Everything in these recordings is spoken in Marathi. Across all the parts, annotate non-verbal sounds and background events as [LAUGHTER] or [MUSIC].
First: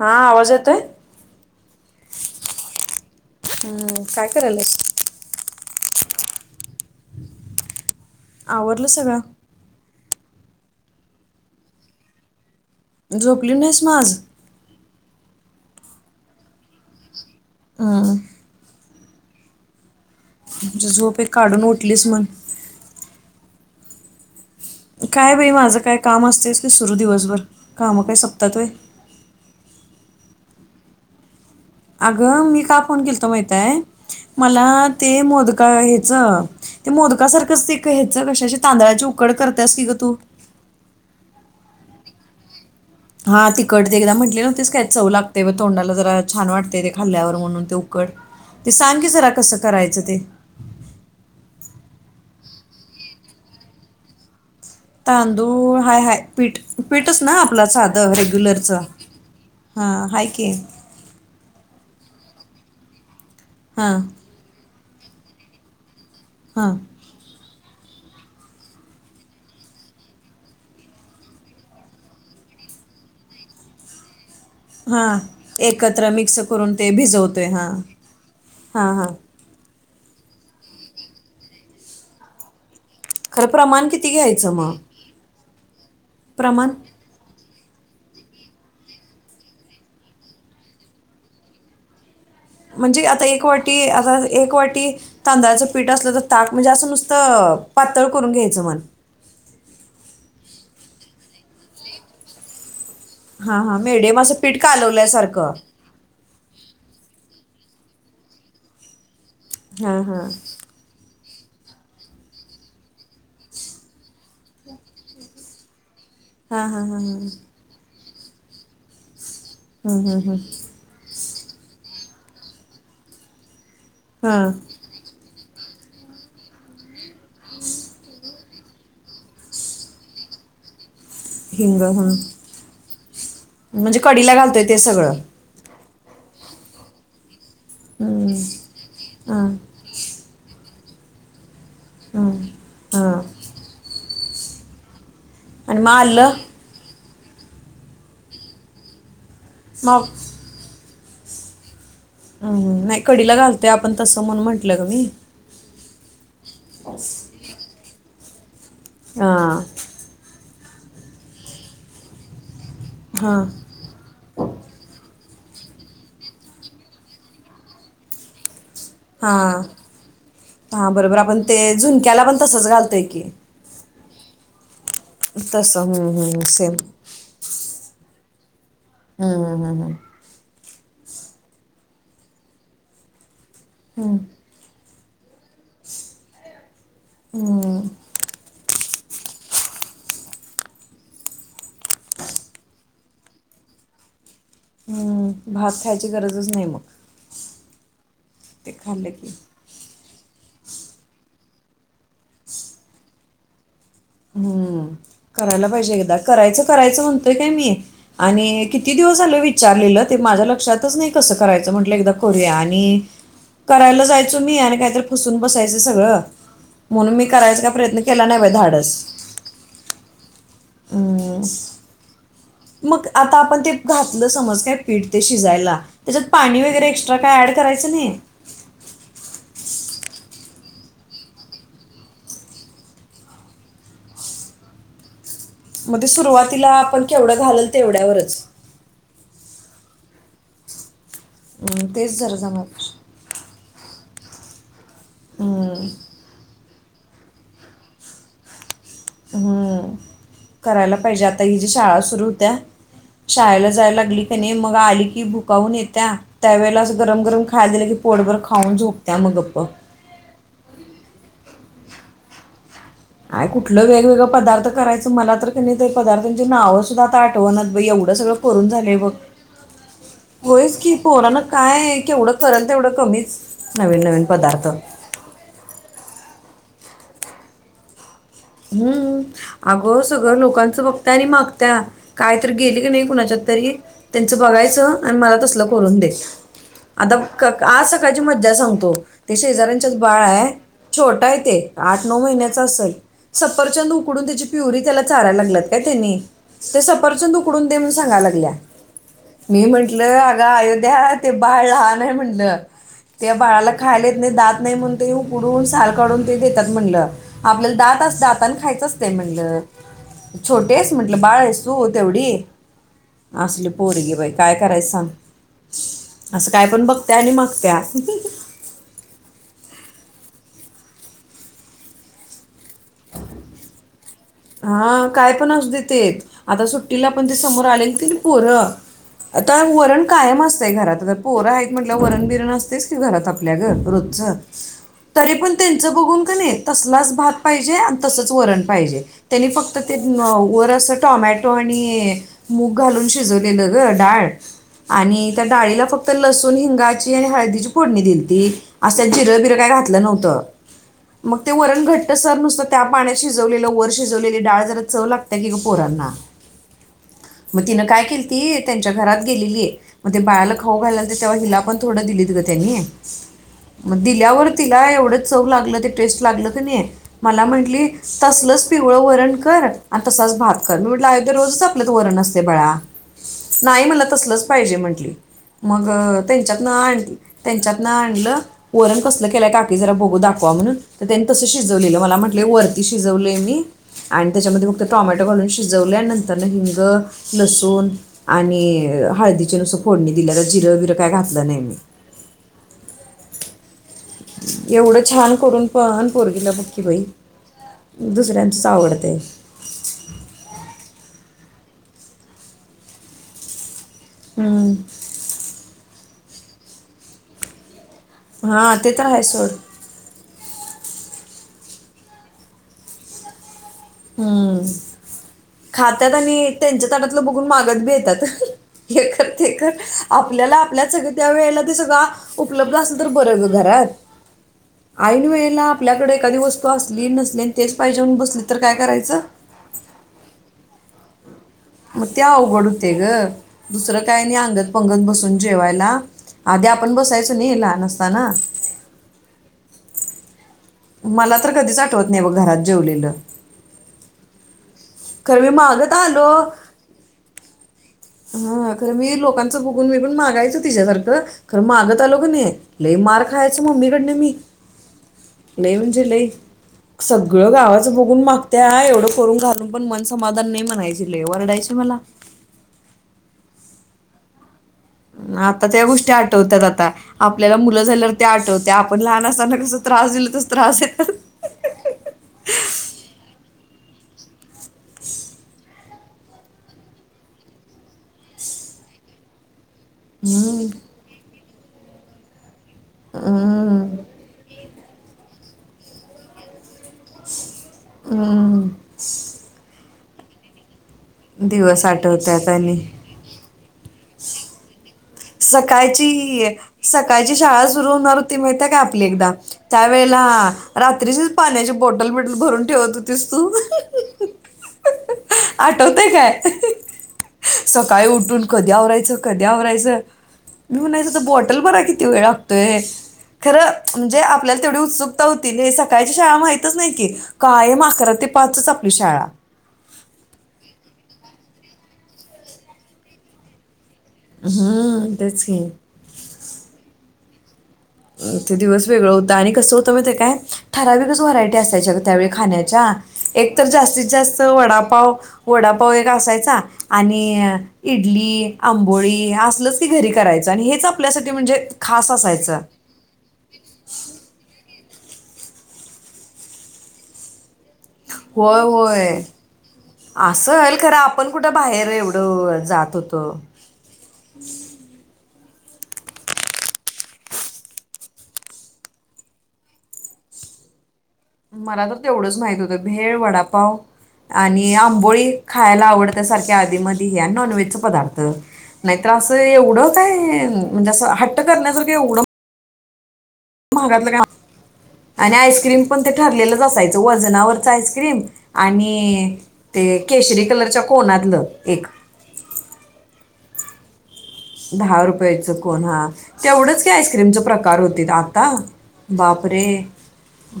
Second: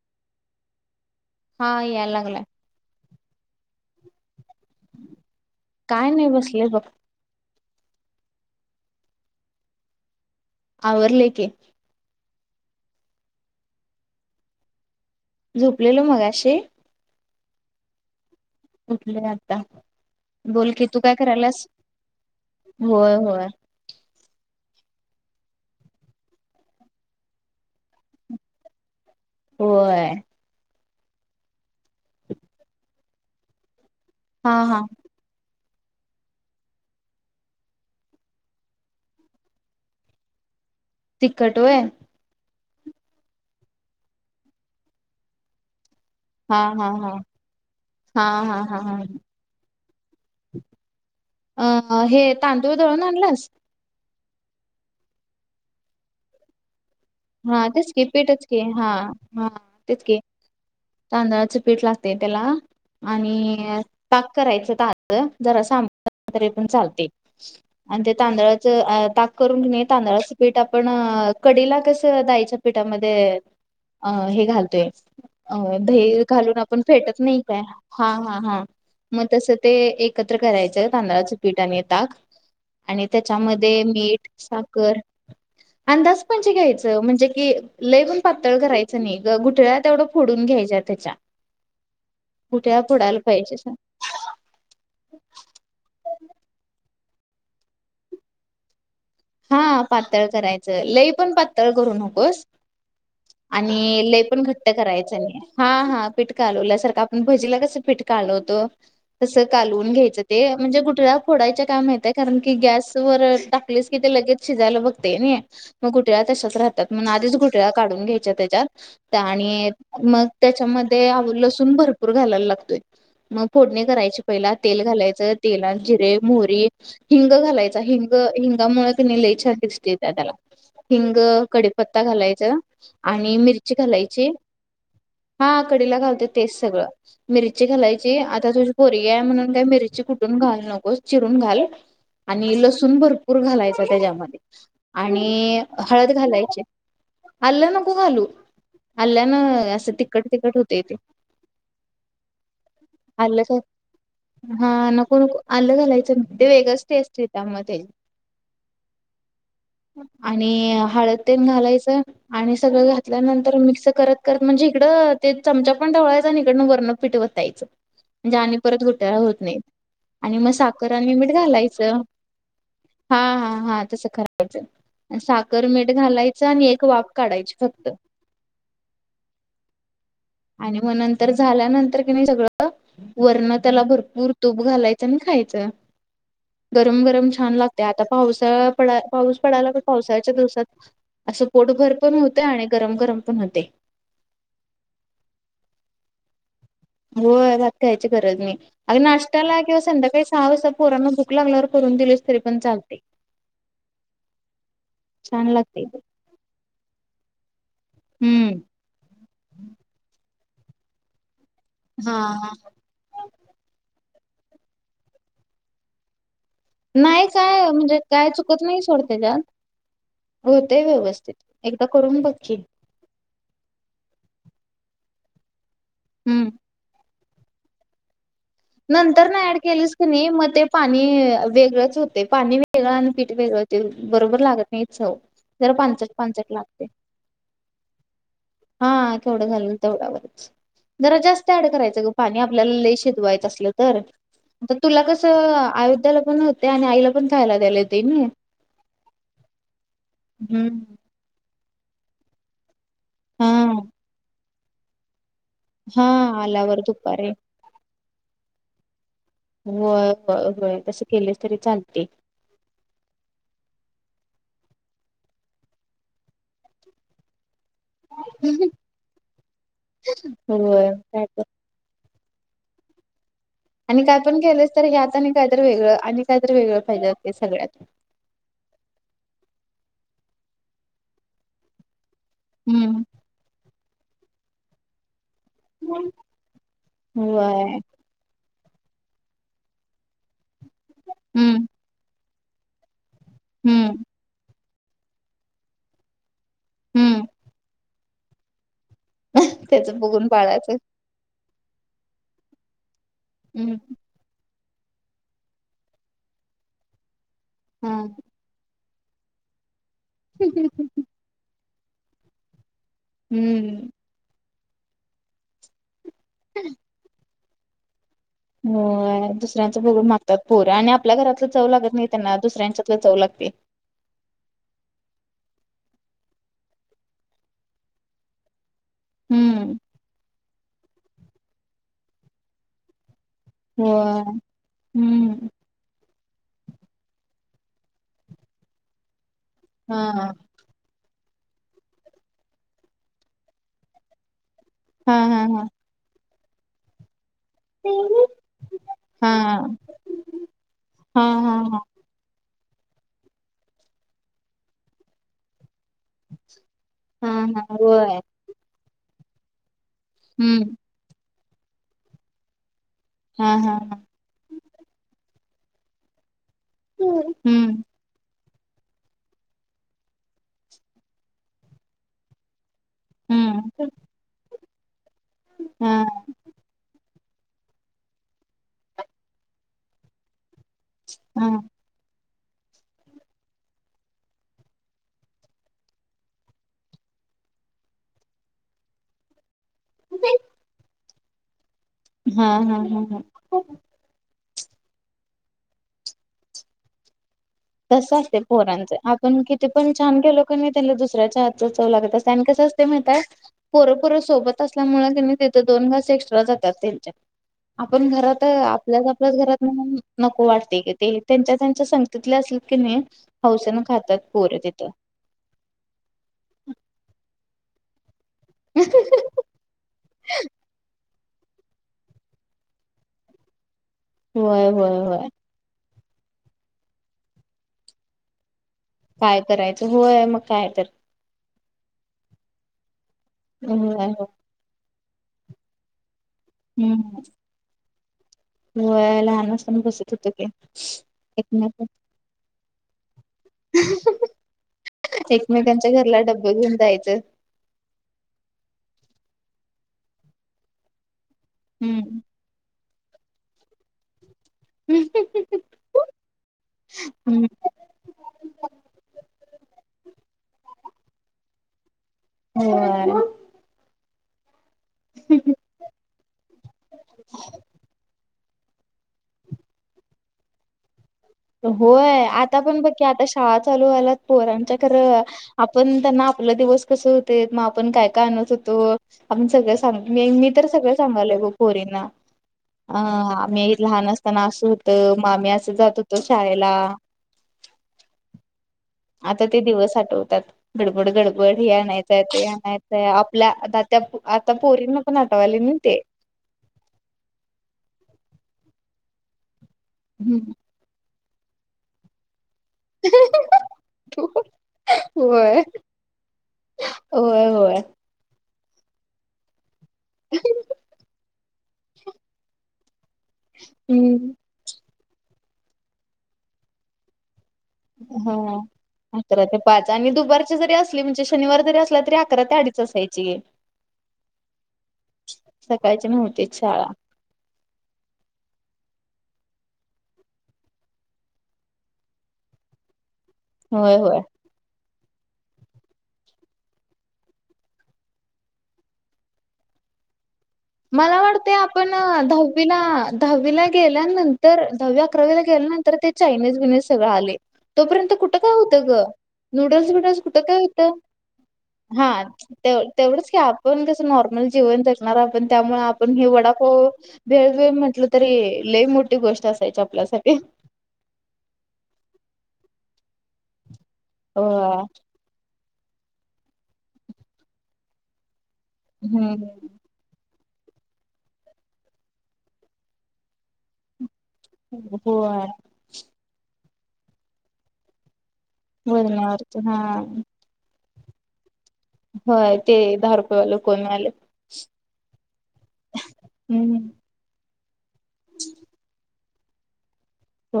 हा आवाज येतोय. याय लागलाय हम्म का. काय नाही बसलोय बग. आवरल सगळं. आवरलेकी. झोपली नाहीस माग आज. झोपलेलो मगाशीे. हा. उठले आता. बोलकी म्हणजे तू काय झोप एक काढून कराल्यास उठलीस म्हण होय होय. काय बाई माझं काय काम आसतयच की सुरू दिवसभर कामं काय सपत्यात व्हय. होय. अगं मी का फोन केलतो माहितीहाय? हा मला हा ते मोदक. का हेच ते मोदका सारखंच एक हेच कशाची तांदळाची उकड करत्यास की ग तू. तीखट व्हय. हा तिकट ते एकदा म्हटली न्हवतीस काय चव लागतय ब तोंडाला ज. छान हा वाटतय हा ते हा खाल्ल्यावर म्हणून ते उकड हा हा ते हा हा सांग की जरा कसं करायचं ते? अ हे तांदूळ दळून आणलास. तांदूळ हाय हाय पीठ. पीठच ना आपलं हा तेच की साधं पीठच की रेग्युलरचं हा हा तेच हां की हाय तांदळाचं पीठ लाग. तय तेला. आणि हां ताक करायचं ताज. जरास आंब. तरी पण हां चालतय. आणि ते तांदळाचं ताक करून की कणी तांदळाचं पीठ आपण कडीला कस. स डाळीच्या पिठामध्ये अ हे. घालतोय हां अ एकत्र दही मिक्स घालून करून आपण ते फेटत नाही भिजवतोय काय हां हा हा हा हां हां मग तस. ते एकत्र करायचं तांदळाच पीट आणि ताक. आणि खरं त्याच्यामध्ये प्रमाण किती मीठ घ्यायचं मग साखर अंदाजपनचे प्रमाण घ्यायच. जे कि लई पातळ करायचं नाही. ग गुठळ्या तेवढं फोडून घ्यायच्या तेच्या. म्हणजे आता एक वाटी आता एक वाटी तांदळाचं पीठ आसलं तर ताक म्हणजे आसं नुसत तळ पातळ करून घ्यायचं म्हण हा पातळ करायचं लई पण पातळ करू नकोस हां हां आणि मिडियम लई असं पण पीठ घट्ट करायच नाही कालवल्यासारखं हा हा पिट कालवल्यासारख भाजीला कसं पीट कालवतो तसं कालवून हां घ्यायचं हां ते म्हणजे गुठळ्या फोडायच्या का माहित्येय कारण की गॅस वर टाकलीस कि ते लगेच शिजायला बघतय नी मग गुठळ्या तशाच हां राहत्यात हां म्हणून आधीच गुटळ्या काढून घ्या हेच्या तेच्याात त्या आणि हां मग हां तेच्या मध्ये आव लसु लसूण भरपूर घालायला लागतोय. मग फोडणी करायची. हां पहिला तेल घालायचं तेलात जिरे, मोहरी, हिंग घालायचा हिंग हिंग त्यामुळं कनी लय छान टेस्ट येतिया त्याला हिंग, हिंग कडीपत्ता हं. घालायचा. आणि मिरची म्हणजे घालायची. कढीला घालतोय ते सगळं हा कढीला घालतोय तेच सगळं मिरची घालायची हम्म. आता तुझी पोरगी आहे म्हणून हम्म. काय मिरची कुठ घालू नकोस चिरून घाल. हम्म. आणि लसून भरप हम्म. घालायच त्याच्यामध्ये आणि मग हळद आलं घालायची आलं नको घालू आल्या ना असं मग तिकख तिकट होतय ते. हम्म नाही कढीला आलं का घालतोय आपण तसं म्हणून म्हंटलं ग मी जायच मग ते वेगळच टेस्ट आहे त्यामध्ये. हा आणि हळद तेन घालायचं आणि सगळं हां घातल्यानंतर मिक्स करत करत म्हणजे इकडं ते चमचा पण ढवळायचा हिकडन वरणात पीठ वतायचं म्हणजे आणि परत घोटाळा होत नाही हां आणि मग साखर हां आणि बरोबर मिठ आपण ते घालायचं. झुणक्याला पण तसंच घालतोय हा की हा हा तस. करायच? साखर, मीठ तसं हं, हं, घालायचं आणि सेम एक वाफ काढायची फक्त. हम्म हम्म. आणि म नंतर झाल्यानंतर की नाई सगळं वर्ण त्याला हं, भरपूर तूप घालाय तुम्ही खायचं. गरम गरम छान लाग हं, ते आता पावसाळात तेवापाऊस पडला तर पावसाळच्या दिवसात असं पोटभर पण होतय आणि गरम गरम पण होतय. हम्म भात खायची गरजच नाही मग. होय [UNINTELLIGIBLE] गरज नाही ते आओ खाल्लं की नाष्ट्याला किंवा ला संध्या [UNINTELLIGIBLE] काही सहा वाजता पोरांना भूक लागल्यावर करून दिलेस तरी पण चालतय. हम्म करायला पाहिजे एकदा करायचं करायचं म्हणत. तुही कम येेत [UNINTELLIGIBLE] हम्म. आणि किती दिवस झाले विचारलेलं ते माझ्या ल लक्षातचं नाही कस कराय म्हटल एकदा हा करुया हा. आणि कराय जाय तुम्ही यार काहीतर फुसून बसायचं सगळं. म्हणून मी नाही करायचा काय म्हणजे प्रयत्न केला काय नाही बा चुकत धाडस. सोड त्याच्यात होतय व्यवस्थित हम्म एकदा करून बघ की मग आता आपण ते घातलं समज काय पीठ. ते शिजायला. त्याच्यात हम्म पाणी वगैरे काय ॲड करायचं नाही. नंतर ना ऍड केलीस की नाई म ते पाणी अ वेगळंच होते पाणी वेगळं आणि पीठ वेगळं [UNINTELLIGIBLE] होते, बरोबर लागत नाही चव जरा पांचट म्हणजे पांचट सुरुवातीला लागते आपण केवढं घालल तेवढ्यावरच हा केवढं झाालं तेवढ्यावरच. जरा जास्त ऍड हम्म, करायचं ग तेच जरा पाणी जमा आपल्याला लई शिजवाय तसलं तर तुला कसं हम्म. अयोध्याला पण होत. ते आणि आईला पण खायला [UNINTELLIGIBLE] त्याले ते हम्म करायला पाहिज्यात आता हि ज्या शाळा सुरू होत्या. हा शाळेला जाय लागली. त्याने मग आली की ब गाऊन हा येत्या त्या आल्यावर वेळेला असं गरम गरम खाय दिलं की, पोडभर खाऊन झोप व होय तस केले तरी चालते य कुठलं वेगवेगळ पदार्थ करायचं मला तर क नाही पदार्थांची नाव सुद्धा आता आठवण ब एवढं सगळं करोरून झालंय बघ होयच, होय की काय पोरान कायवढं परण तेवढं कमीच आणि नवीन काय नवीन पण पदार्थ केलंस तर हे आता आणि काय तरर वेगळं आणि कायत वेगळं हिले ते सगळ्यात हम्म अगं सगळं लोकांचं बघता आणि मागता कायतरी गेले की हम्म. नाही कुणाच्या तरी त्यांचं बघायचं आणि मला करून आता व्हय. आज सकाळची मज्जा सग ते शेजाऱ्यांच्या बाळ आहे. छोटं आहे हम्म. ते, आठ नऊ महिन्या सासल. सपरचंद हम्म. उकडून त्याची प्युरी त्याला चाराय लागल्यात काय त्यानी ते हम्म. सपरचंद उकडून दे म सांग. सा लागल्या. मी त्याच म्हंटलं बघून अग बाळाचं. अयोध्या ते बाळ लहान आहे म्हणलं. त्या बाळाला हम्म. खायला येत नाही दात नाही म्हण ते उडून साल काढून ते देतात म्हणलं. आपल्याला हा. दात आस आपण खायचं असतय म्हणलं. छोटी आहेस म्हटलं बाळ आहेस. तू तेवढी असली हम्म. पोरगी बाई काय करायचं सांग. असं काय पण बघतेय आणि मग त्या. हो दुसऱ्यांचं बगून मागतात पोर आणि आपल्या घरातलं चव लागत नाही त्यांना दुसऱ्यांच्यातलं चव लागते. हा काय पण असु दे ते, आता सुट्टीला पण ते समोर आलेलीत कणी पोरं. आता हम्म. वरण कायम असतंय घरात पोरं आहेत म्हटल्या वरण बिरण असतयचं की घरात आप ल्या होय. रोजचं तरी हम्म. पण त्यांच बघून कनी तसलाच भात पाहिजे, आणि तसच वरण पाहिजे. त्यांनी फक्त ते हा. वर असं टॉमॅट टोल आणि मूग घालून शिजवलेलं ग डाळ हा आणि हा त्या हा. डाळीला फक्त लसुन हिंगाची आणि हळ दीची फोडणी हा. दिलती. असं जिरबीर काय घातलं नव्हतं. हा मग ते हा हा. वरण घट्ट सर नुस त्या पाण्यात शिजवलेलं वर्ष शिजवलेली डाळ जरा चव लागत्या की ग पोरांना. हा हा. मग तिनं काय व्हय. केलीती त्यांच्या घरात गेलेली. मग ते बाळाला हम्म. खाऊ घालतीत. तेव्हा हिला पण थोडं, दिलीत ग तेंनी. हा हा हा. मग दिल्यावर तिला एवढंच. चव लागलं ते टेस्ट लागलं. कणीं मला हम्म. म्हटली तसलचं. पिवळं वरण कर आणि, तसाच भात कर, मी म्हटलं अयोध्या रोजच आपल्यात वरण असतेय बाळा. नाही हम्म. मला तसलचं पाहिजे. म्हटली. मग हा. त्यांच्यातनं आणी त्यांच्यातनं आणलं, वरण कसलं केलाय काकी जरा बघू दाखवा म्हणून. त्यांनी तसं हा. शिजवलेलं मला म्हट लय वरती शिजवलयं मी. आणि त्याच्यामध्ये फक्त टॉमॅटो घालून शिजवलंय नंतर हिंग लसूण आणि हळदी जरास फोडणी दिल्या जिरं बीर टा काय घातलं नाय मी. हा हा हम हम. एवढं छान करून पण पोरगीला बकी बाई. तसच असतेयं दुसऱ्यांचंच पोरांच आवडते आपण, किती पण छान केलो कणीं त्यांना दुस दुसऱ्याच्या हात चव लागत असतयं, आणि कसं असतयं माहिती आहे. पोरं पोरं सोबत असल्यामुळे कणीं तिथ दोन घास एक्स्ट्रा जात्यात त्यांच्या. आपण घरात हां ते तर आपल्याच आहे आपल्याच सोड घरात म्हणून, नको वाटते की ते. त्यांच्या त्यांच्या संगतीत. ल्या असल की, नाही हौसेना. हम्म खातत आणि त्यांच्या तटातलं ब मागात बी येतात. हे कर ते कर आपल्याला आपल्या सग त्या वेळेला ते सगळं अ उपलब्ध असल तर बरं घरात. व्यय व्यय ऐन होय. वेळेला आपल्याकडे एखादी वस्तू असली नसली, आणि तेच पाहिजेण बसली.. तर काय करायचं काय करायचं होय, मग काय तर. मत ते अवघड होतय ग. दुसरं होय काय हो नाही अंगत बगत बसून जेवायला. अधी आपण हम्म बसायचो नाही लहान असं ता ना होय लहान असना बसत होत के. मला तर कधीच आठवत नाही बघ घरात. जेवलेल. ह. खर मी मागत आलो जायचं हा खर मी लोक. लोकांचं बघून बिघुन मागायच तिच्यासारख. मागत आलो हम्म. काणी. लय मार खायचं मम्मी कडन मी लई म्हणजे लई हम्म. सगळं गावाचं बघून मागत्या एवढं करून घात पण मन समाधान नाही म्हणायची ले वरडायची मला. हो आहे. आता त्या गोष्टी आठवतात आता आपल्याला मुलं झाल्यावर त्या आठवत. ते आपण लहान असताना कस त्रास दिल तस त्रास देणार. होय आता पण बघकी आता शाळा चालू व्हायल्यात पोरांच्या तर आपण त्यांना आपला दिवस कस होते मग आपण काय. आणत होतो. आमचं सगळ्याच. मी मी तर हम्म. सगळं सांभाळलं बघ. पोरींना. अ आम्ही हम्म. लहान असताना आस हो अ मामी असं जातो. तो शाळेला अ आता ते दिवस अ ठवतात गडबड गडबड हे दिवस आणायचंय ते आठवतात आणि आणायचंय आपल्या आता त्या त्यात आता पोरीनो सकाळची सकाळची शाळा सुरू होणार होत ते मिळत का आपली एकदा त्या वेेळेला हम्म रात्रीची पाण्याची बॉटल बिटल भरून ठेवत होतीस तू [INAUDIBLE] होय आठवतय काय होय होय सकाळी उठून कधी आवरायचं कधी आवरायचं मी म्हणायचं अता बॉ टल भराय किती वेळ लागतोय खरं म्हणजे हम्म आपल्याला तेवढी उत्सुकता हो तिथे सकाळची शाळा माहितच नाही की. कायम अकरा ते हा पाचच आपली शाळा अकरा ते पाच आणि दुपारची जरी असली म्हणजे शनिवार असला तरी अकरा ते अडीच असायची. म्ह तेच की सकाळची नव्हतीच शाळा ते दिवस वेगळं होत आणि कसं होतं मग काय ठराविकच व्हरायटी असायच्या त्यावेळी खाण्याच्या एक तर होय जास्तीत होय जास्त वडा पाव वडापाव एक असायचा आणि इडली आंबोळी असलच की घरी करायच. आणि हेच मला आपल्यासाठी वाटते म्हणजे आपण खास असायचं. दहावीला दहावीला गेल्यानंतर दहावी अकरावीला गेल्यानंतर ते चायनीज बिनिज सगळं आलय. तोपर्यंत कुठं काय होय होतं ग होय नूडल्स वुडल्स कुठं काय असेल होतं खरं आपण कुठं बाहेर हा एवढं तेवढ जात तेवढच होतो की आपण कसं नॉर्मल जीवन जगणार त्यामुळे आपण हे वडापाव भेळ भेळ म्हटल तरी लई मोठी गोष्ट असायची आपल्यासाठी मला तर तेवढंच माहित होतं भेळ वडापाव आणि होय आंबोळी. खायला आवडत सारख्या आधीमध्ये हे नॉनव्हेज च पदार्थ नाहीत असं हम्म एवढं काय म्हणजे असं हट्ट करण्या जर काही एव्हड महागातलं काय आणि होय आईस्क्रीम पण ते ठरलेलंच असायच. त वजनावरच आईस्क्रीम आणि वरणावरच हा ते केशरी कलरच्या कोनातलं एक होय ते दहा रुपय वाल कोण दहा रुपयाच कोण हा हम्म तेवढंच का आईस्क्रीम करू [UNINTELLIGIBLE] तील आता बापरे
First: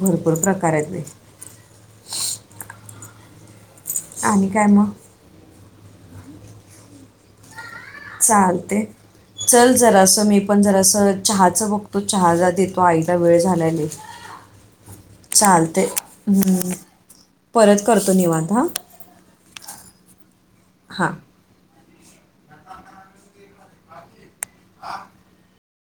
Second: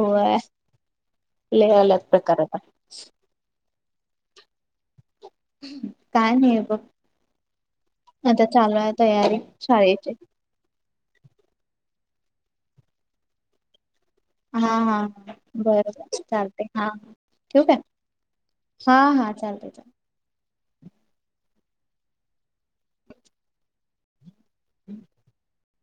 भरपूर प्रकार आहेत बे. अलग अलग प्रकारचा आणि काय मग काय नाही बघ आता चालू चालतय आहे तयारी चल शाळेची जरास मी पण जरासं चहाचं बघत, तो चहा देतो आईला वेळ झालाय लई. हा हा बर बर चालतय हम्म. हा ठिवू काय? परत करतो निवांत हां हा हा चालतय चालतंय. हां